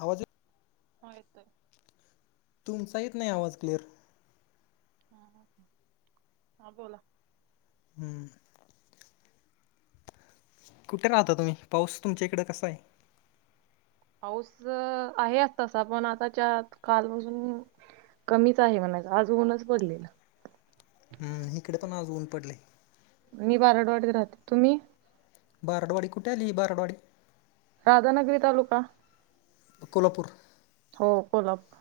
आवाज. हो येतोय. तुमचा येत नाही आवाज क्लिअर. हा बोला. हम्म. कुठे राहता तुम्ही? पाऊस तुमच्या इकडं कसा आहे? पाऊस आहे आज तसा. पण आताच्या कालपासून कमीच आहे म्हणायचा. आज ऊन पडलेलं. हम्म. हिकडं पण आज ऊन पडलय. मी बारडवाडीत राहते. तुम्ही? बारडवाडी कुठे आली? ही बारडवाडी. राधानगरी तालुका. कोल्हापूर. हो कोल्हापूर.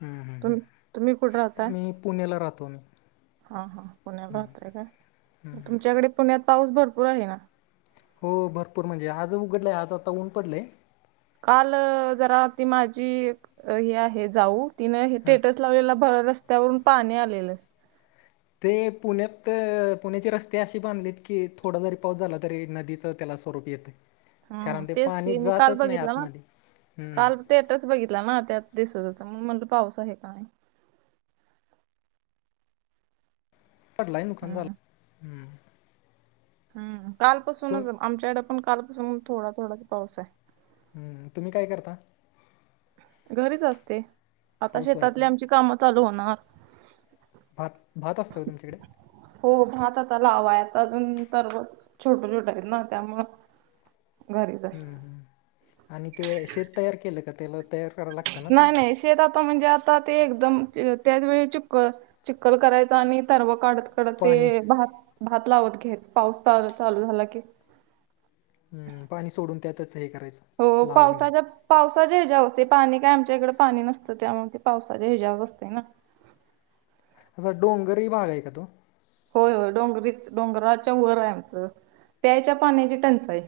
हम्म तुम तुम्ही कुठे राहताय? हम्म मी पुण्याला राहतो मी. हा हा, पुण्यात राहताय काय. मग तुमच्याकडे पुण्यात पाऊस भरपूर आहे ना. हो, भरपूर म्हणजे आज उघडलं आहे. आज आता ऊन पडलंय. काल जरा ती माझी ही आहे जाऊ तिन हे हां टेट्स. लावले भर रस्त्यावरून पाणी आलेलं. ते पुण्यात पुण्याचे रस्ते अशे बांधलेत की, थोडा जरी पाऊस झाला तरी नदीचं त्याला स्वरूप येत. हम्म कारण ते तेच पाणी मी काल जातच नाही बघितलं ना आतमध्ये. हम्म, काल स्टेटस बघितला ना त्यात दिसत होतं, म्हणून म्हटलं पाऊस आहे का नाही? पडलाय, नुकसान हम्म झालं. हम् तु कालपासूनच आमच्याकडं पण कालपासून, थोडा थोडाच पाऊस आहे. हम्म, तुम्ही काय करता? घरीच असते, आता हाऊस वाईफ शेतातली, आहे आमची कामं चालू होणार. भात. भात, असतो का तुमच्याकडे? हो, भात आता लावाय आता अजून तरू येत. छोटं छोटं आहेत ना त्यामुळं. घरीच हम्म आहे ह, आणि ते शेत तयार केलं का त्याला तयार करायला लाग नाही नाही. शेत आता म्हणजे आता ते एकदम त्याच वेळी चुक्क चिक्कल करायचं आणि तरर्व काढत कडं पाणी ते भात, भात लावत घेत पाऊस चालू झाला की हम्, पाणी सोडून त्यातच हे करायचं. हो, लावून पावसाच्या घ्यायचं पावसाच्या हेजावर असते. पाणी काय आमच्या इकडं पाणी नसतं, त्यामुळे ते पावसाच्या हेजावरच असते ना. असा डोंगरी भाग आहे का तो? होय होय, डोंगरीच. डोंगराच्या वर आहे आमचं, प्यायच्या पाण्याची टंचाई.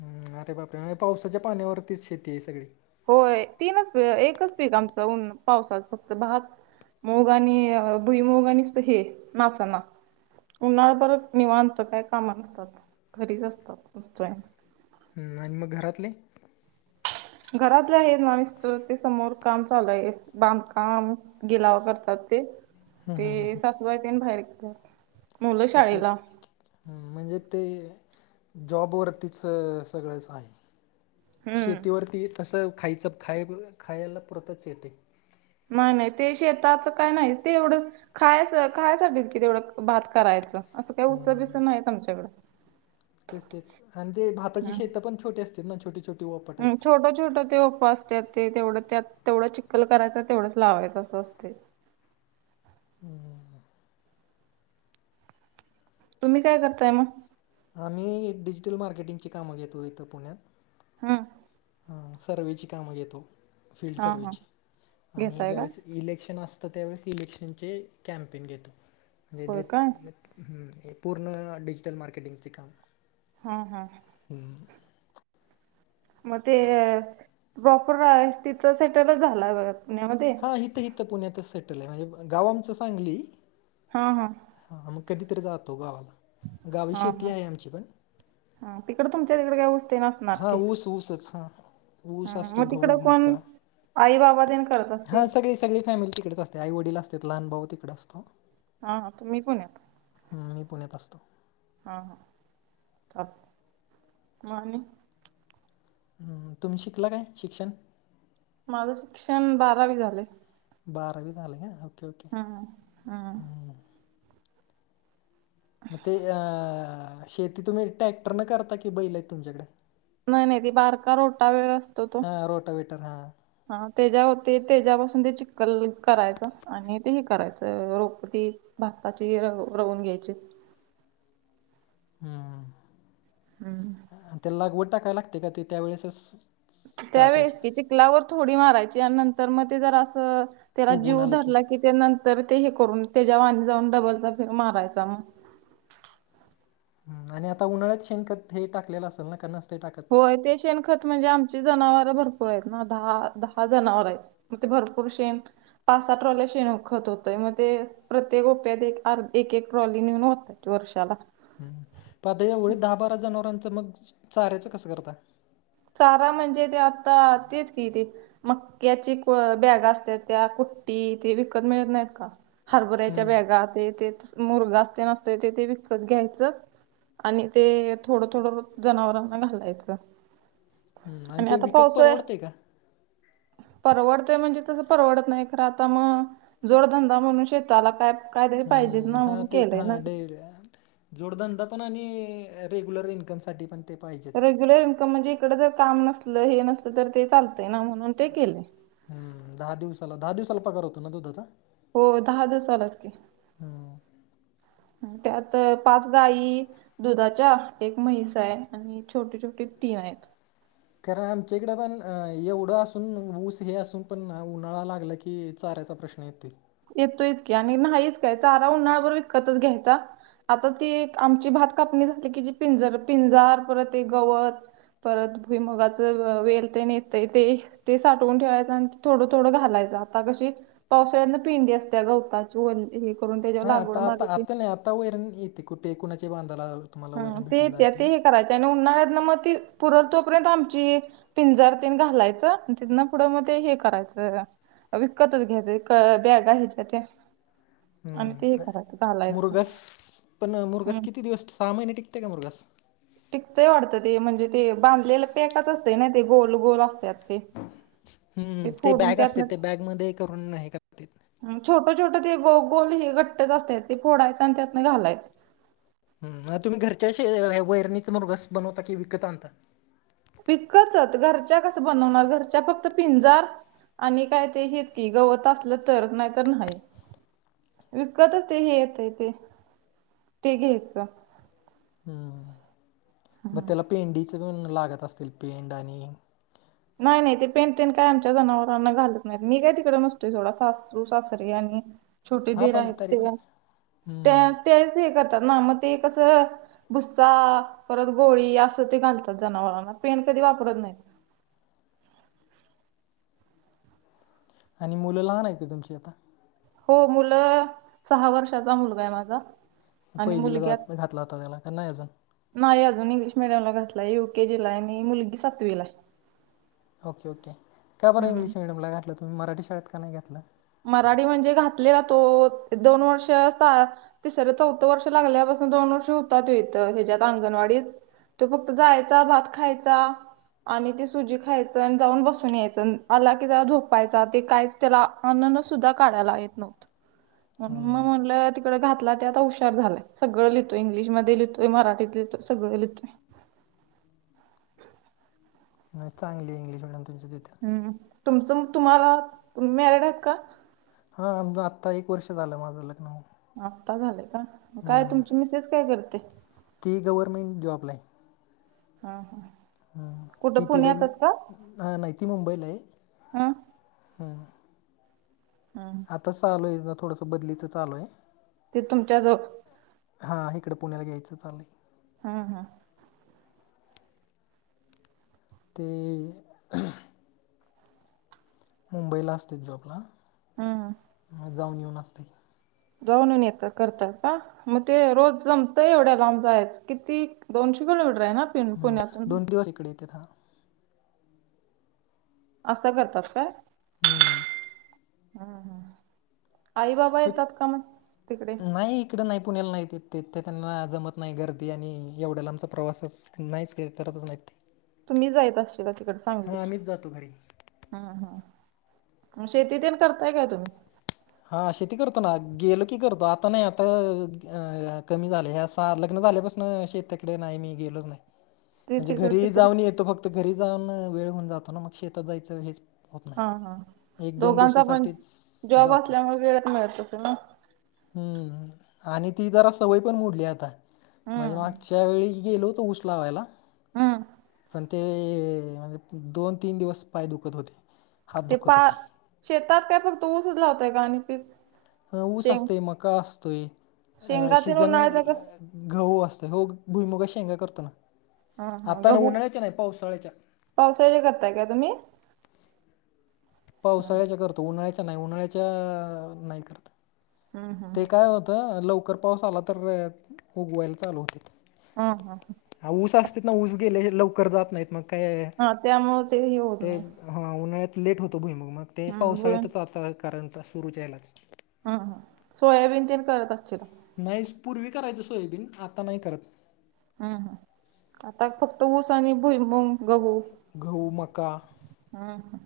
हम्, अरे बापरे! पावसाच्या पाण्यावरतीच शेती आहे सगळी. होय, तीनच एकच पीक आमचं ऊन पावसाचं फक्त भात. मुग आणि भुईमुग आणि नुसतं हे नाचणा. उन्हाळा परत निवांत. काय कामं नसतात, घरीच असतात. [unintelligible] हंम्, आणि मग घरातले? घरातले आहेत ना. मिस्टर, ते समोर काम चालू आहे. बांधकाम, गिलावा करतात ते. ते हम्म, हम्म, सासूबाई तेन बाहेर गेल्यात. मुलं ओके शाळेला ओके म्हणजे ते जॉबवरतीच सगळ सगळंच आहे. हम्म शेतीवरती तसं खायचं खायब खायला पुरतच येते नाही नाही ते शेताच काय नाही ते एवढं खायच खायासाठीच की तेवढं भात करायचं असं काय ऊस बिस हम्म, नाहीत आमच्याकडं तेच तेच आणि ते भाताची शेत पण छोटे असत्यात ना छोटे छोटे हम छोट छोट ते उपास त्यात ते तेवढं त्यात तेवढं चिक्खल करायचं तेवढंच लावायचं असं असतय हम् तुम्ही काय करताय मग आम्ही डिजिटल मार्केटिंगची कामं घेतोय इथं पुण्यात हम हा सर्वेची कामं घेतो फील्ड हा हा सर्वेची आणि घेताय काय ज्यावेेळेस इलेक्शन असतं त्यावेळेस इलेक्शनचे कॅम्पेन घेतो होय काय म्हणजे पूर्ण डिजिटल मारकेटिंगची काम हम हम हम हम मग ते प्रॉपर तिथच सेटलच झाला पुण्यामध्ये हां इथं इथं पुण्यातच सेटल आहे म्हणजे गाव आमचं सांगली हा हा हा मग कधीतरी जातो गावाला गावी शेती आहे आमची पण ह तिकडे तुमच्या तिकडे काही ऊस तेन असणार हां ऊस ऊसच हा ऊस हम्म, असतो मग घऊ, तिकडं कोण मका आई बाबा तेन करत हा असतील सगळी सगळी फॅमिली तिकडेच असते. ते आई वडील असत्यात लहान भाऊ तिकडं असतो. हा हा तुम्ही पुण्यात हम्म मी पुण्यात असतो. हा हा मग आणि हम् तुम्ही शिकला काय शिक्षण माझं शिक्षण बारावी झालंय बारावी झालंय काय हा ओके ओके हम्म हम्म हम मग ते अ शेती तुम्ही ट्रॅक्टर न करता की बैल आहेत तुमच्याकड नाही नाही ती बारका रोटा वेळ असतो तो हां रोटावेटर हां हा तेजा होते तेच्यापासून ते चिक्कल करायचं आणि ते हे करायचं रोपटी भाताची र रवून घ्यायचीत हम्म हम्म आणि त्याला लागवट टाकाय लागते का ते त्यावेेळेसच त्यावेळसकी चिकलावर थोडी मारायची आणि नंतर मग ते जरा असं त्याला उगून जीव आलं धरला की त्या नंतर ते हे करून त्याच्या वर आणि जाऊन डबलदा फेर मारायचा मग ह आणि आता उन्हाळ्यात शेणखत हे टाकलेलं असल ना का नसतय टाकत होय ते शेण खत म्हणजे आमची जनावर भरपूर आहेत ना दहा दहा जनावर आहेत. मग ते भरपूर शेन पाच सात ट्रॉल्या शेण खत होतय मग ते प्रत्येक रोप्यात एक आर एक एक ट्रॉली नेऊन वताय अ वर्षला हम् पणआता या होळीत दहा बारा जनावरांचं मग चाऱ्यायचं कसं करताय. चारा म्हणजे ते आता तेच की ते मक्याची बॅग असत त्या कुट्टी ते विकत मिळत नाहीत का हरभऱ्याच्या हं, बॅग ते मुरगा असते नसते ते ते विकत घ्यायचं. आणि ते थोडं थोडं जनावरांना घालायचं. हम्म आणि ते विकत परवडते का? परवडतय म्हणजे तसं परवडत नाही खरं आता मग जोडधंदा म्हणून शेताला काय कायतरी पाहिजेच हम्म ना हा म्हणून तेच केलंय हा ना डडेर जोडधंदा पण आणि रेग्युलर इन्कम साठी पण ते पाहिजेच. रेग्युलर इन्कम म्हणजे इकड जर काम नसलं हे नसलं तर ते चालतय ना म्हणून ते केले. हम् दहा दिवसाला दहा दिवसाला पगार होतो ना दुधाचा? हो दहा दिवस झालाच की [inaudible] त्यात पाच गाई दुधाच्या एक म्हहिस हाय छोटे छोटे तीन आहेत. कारण आमच्या इकडे पण एवढं असून ऊस हे असून पण उन्हाळा लागलं की की चाऱयचा प्रश्न येतोय. येतोयाचं की आणि नाहीच काय चारा उन्हाळा बरोब इतकच घ्यायचा. आता ती आमची भात कापणी झाली की जी पिंजर पिंजार परत एक गवत परत भुईमगाच वेल ते नेत य ते ते साठवून ठेवायचं आणि थोडं थोडं घालायचं आता कशी पावसाळ्या तू पिंढी गवता चू हे करून त्याच्यावर हा लागवड आता आता मरली की आता नाही आता वरण येते कुठे कुणाच्या बांधाला तुम्हाला ह वैरण ते भेटून येतीय जाते. ते हे करायचे आहे आणि उन्हाळ्यात ना मग ती पुर तोपर्यंत आमची पिंजारतीन घालायचं आणि तिथन पुढं मध्ये हे करायचं विकतच घ्यायचं बॅग आहेच्या त्या आणि ते हे हम् करायचं घालायचं. मुरगस पण मुरगस हम्म. किती दिवस सहा महिने टिकते का मुरगस? टिकतय वाटतं ते म्हणजे ते बांधलेलं पॅकच असतें ना ते गोल गोल असतात. ते हम्म ते फोडून बॅग असते त्यातनं ते बॅग मध्ये करून नाही का छोटं छोटं ते गो गोल हे घट्टच असतात ते फोडायचं आणि त्यातन घालायचं हम तुम्ही घरच्या वैरणीचा मृगास बनवता की विकत आणता. विकचत घरच्या कसं बनवणार घरच्या फक्त पिंजार आणि काय ते हे की गवत असलं तर नाहीत नाही विकतच ते हे येत ते ते घ्यायचं. हम्म मग त्याला पेंडीच पण लागत असतील पेंड आणि नाही नाही ते पेंट तेेंट काय आमच्या जनावरांना घालत नाहीत मी काय तिकडे नस्तोय थोडा सासरू सासरी आणि छोटी हा दीर पण आहेत तरी ते पण त्या हम्म त्याच हे करतात ना मग ते कसं भुस्सा परत गोळी असं ते घालतात जनावरांना पेन कधी वापरत नाही. आणि मुलं लहान आहेतेत तुमची आता? हो मुलं सहा वर्षाचा मुलगा आहे माझा आणि पहिलीला मुलगी आत- जात घातला होता त्याला का नाही अजून नाही अजून इंग्लिश मिडियम ला घातलाय यु केजी ला आणि मुलगी सातवी ला हाय. ओके ओके का बरं हम्म. इंग्लिश मिडियमला घातलं तुम्ही मराठी शाळेत का नाही घातलं. मराठी म्हणजे घातलेला तो दोन वर्ष अस तिसर चौथं वर्ष लागल्यापासून दोन वर्ष होता तो इथ ह्याच्यात अंगणवाडीत. तो फक्त जायचा भात खायचा. आणि ते सुजी खायचं न जाऊन बसून यायचं न आला की जरा झोपायचा ते काय त्याला. अ न न सुद्धा काढायला येत नव्हत, म हम्म म्हनलं तिकडे घातला ते आता हुशार झालांय. सगळ लिथो, इंलिशमध्ये लीहतोय, मराठीत लिहतोय, सगळं लिहतोय. नई चांगली इंग्लिश मिडीयम तुमच्या तिथं. हं तुमचं मं तुम्हाला मॅरीडआहेत का? हा आम आत्ता एक वर्ष झालं माझं लग्न होऊन. आत्ता झालंय का मं काय हम्म तुमची मिसेस काय करते? ती गव्हार्मेंट जॉबला आहे. हा हा कुठं पुण्यातच का? हं नही ती मुंबईला आहे. हं! हं! हा! तस आलंय ज थोडसं बदलीचच चालू आहे. ते तुमच्या जो हां इकड पुण्याला घ्यायचं चाललंय. हा हा! ते. मुंबईला असतेत जॉबला. हूं! म जाऊन येऊन असते. जाऊनयुन येत करत का? म ते रोज जमतय एवढ्या लांब जायचं, किती दोनशे किलोमीटर आहे ना? पिन हूं पुण्यातून. दोन दिवस इकडे येतेत हा. असं करतात काय. हूं! [unintelligible] आई बाबा येतात का मग तिकडे? नाही. ईकड नाही पुण्याला नाहीत येत ते त्यांना जमत, नाही गर्दी आणि एवढ्या लामचा आमचा प्रवाससं नाहीच हे करतच नाही. [inaudible] तुम्ही जायत असशिला तिकड सांगलीला. जातो घरी हूं हूं शेती तेन करताय काय तुम्ही? हा शेती करतो ना गेलं की करतो, आता नाही आता अ कमी झालय ह्यां असा लग्न झाल्या पासु न शेताकडे नाही मी गेलोच नाही. ते म्हणजे तिकडे घरी तिकडे जाऊन येतो, फक्त घरी जाऊन वेळ होऊन जातो ना मग शेतात जायचं हेच होत हा हा. नाही, एक दोन दिवसासाठीच जातो. त्यामुळ वेळच मिळत नसल ना. हूं आणि ती जरा सवय पण मोडली आता माझे माग हम्म. च्या वेळी गेलो होतो ऊस लावायला. हूं! पण ते म्हणजे दोन तीन दिवस पाय दुखत होते. हात ते दुखत पा होते शेतात काय फक्त ऊसच लावताय कां आणी पीक हं ऊस शेंग असतय मका असतय अ शेंगा तेन शिजन उन्हाळ्याचा ग गहु असतंय हो भुईमुगा शेंगा करतो हा हा हा गहू पावसाळ्यात करताय का तुम्ही हम्म पावसाळ्याच्या करतो उन्हाळ्याच्या नाही उन्हाळ्याच्या नाही करत. हम हम ते काय होतं लवकर पाऊस आला तर उगवायला चालू होतंय. हा हा ह हा ऊस असते ना ऊस गेले लवकर जात नाहीत मग काय हा त्यामुळे ते हे होत ते नाही हा उन्हाळ्यात लेट होतो भुईमुग मग ते हम्म ब पावसाळ्यातच आता कारण सुरूच्या ह्यलाच ह हा सोयाबीन तेल करत असचिला. नाहीस पूर्वी करायचं सोयाबीन आता नाही करत. हम् ह आता फक्त ऊस आणि भुईमुग गहु मका हम्म ह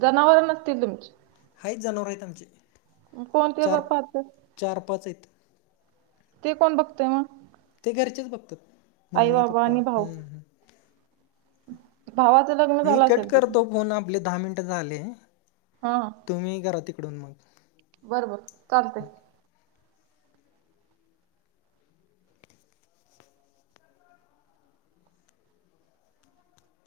जनावर नसतील तुमची हायत जनावर हायत आमची कोन ते बा पाहत चार पाच हायत. ते कोण बघतय मग ते घरचेच बघतात आई मम्मी बाबा पप्पा आणि भाऊ हम्म हम्म भावाचं लग्न मी झालं कट असेल कि करतो फोन आपले दहा मिनिट झाले. हा हा. तुम्ही करा तिकडून मग बर-बर चालतय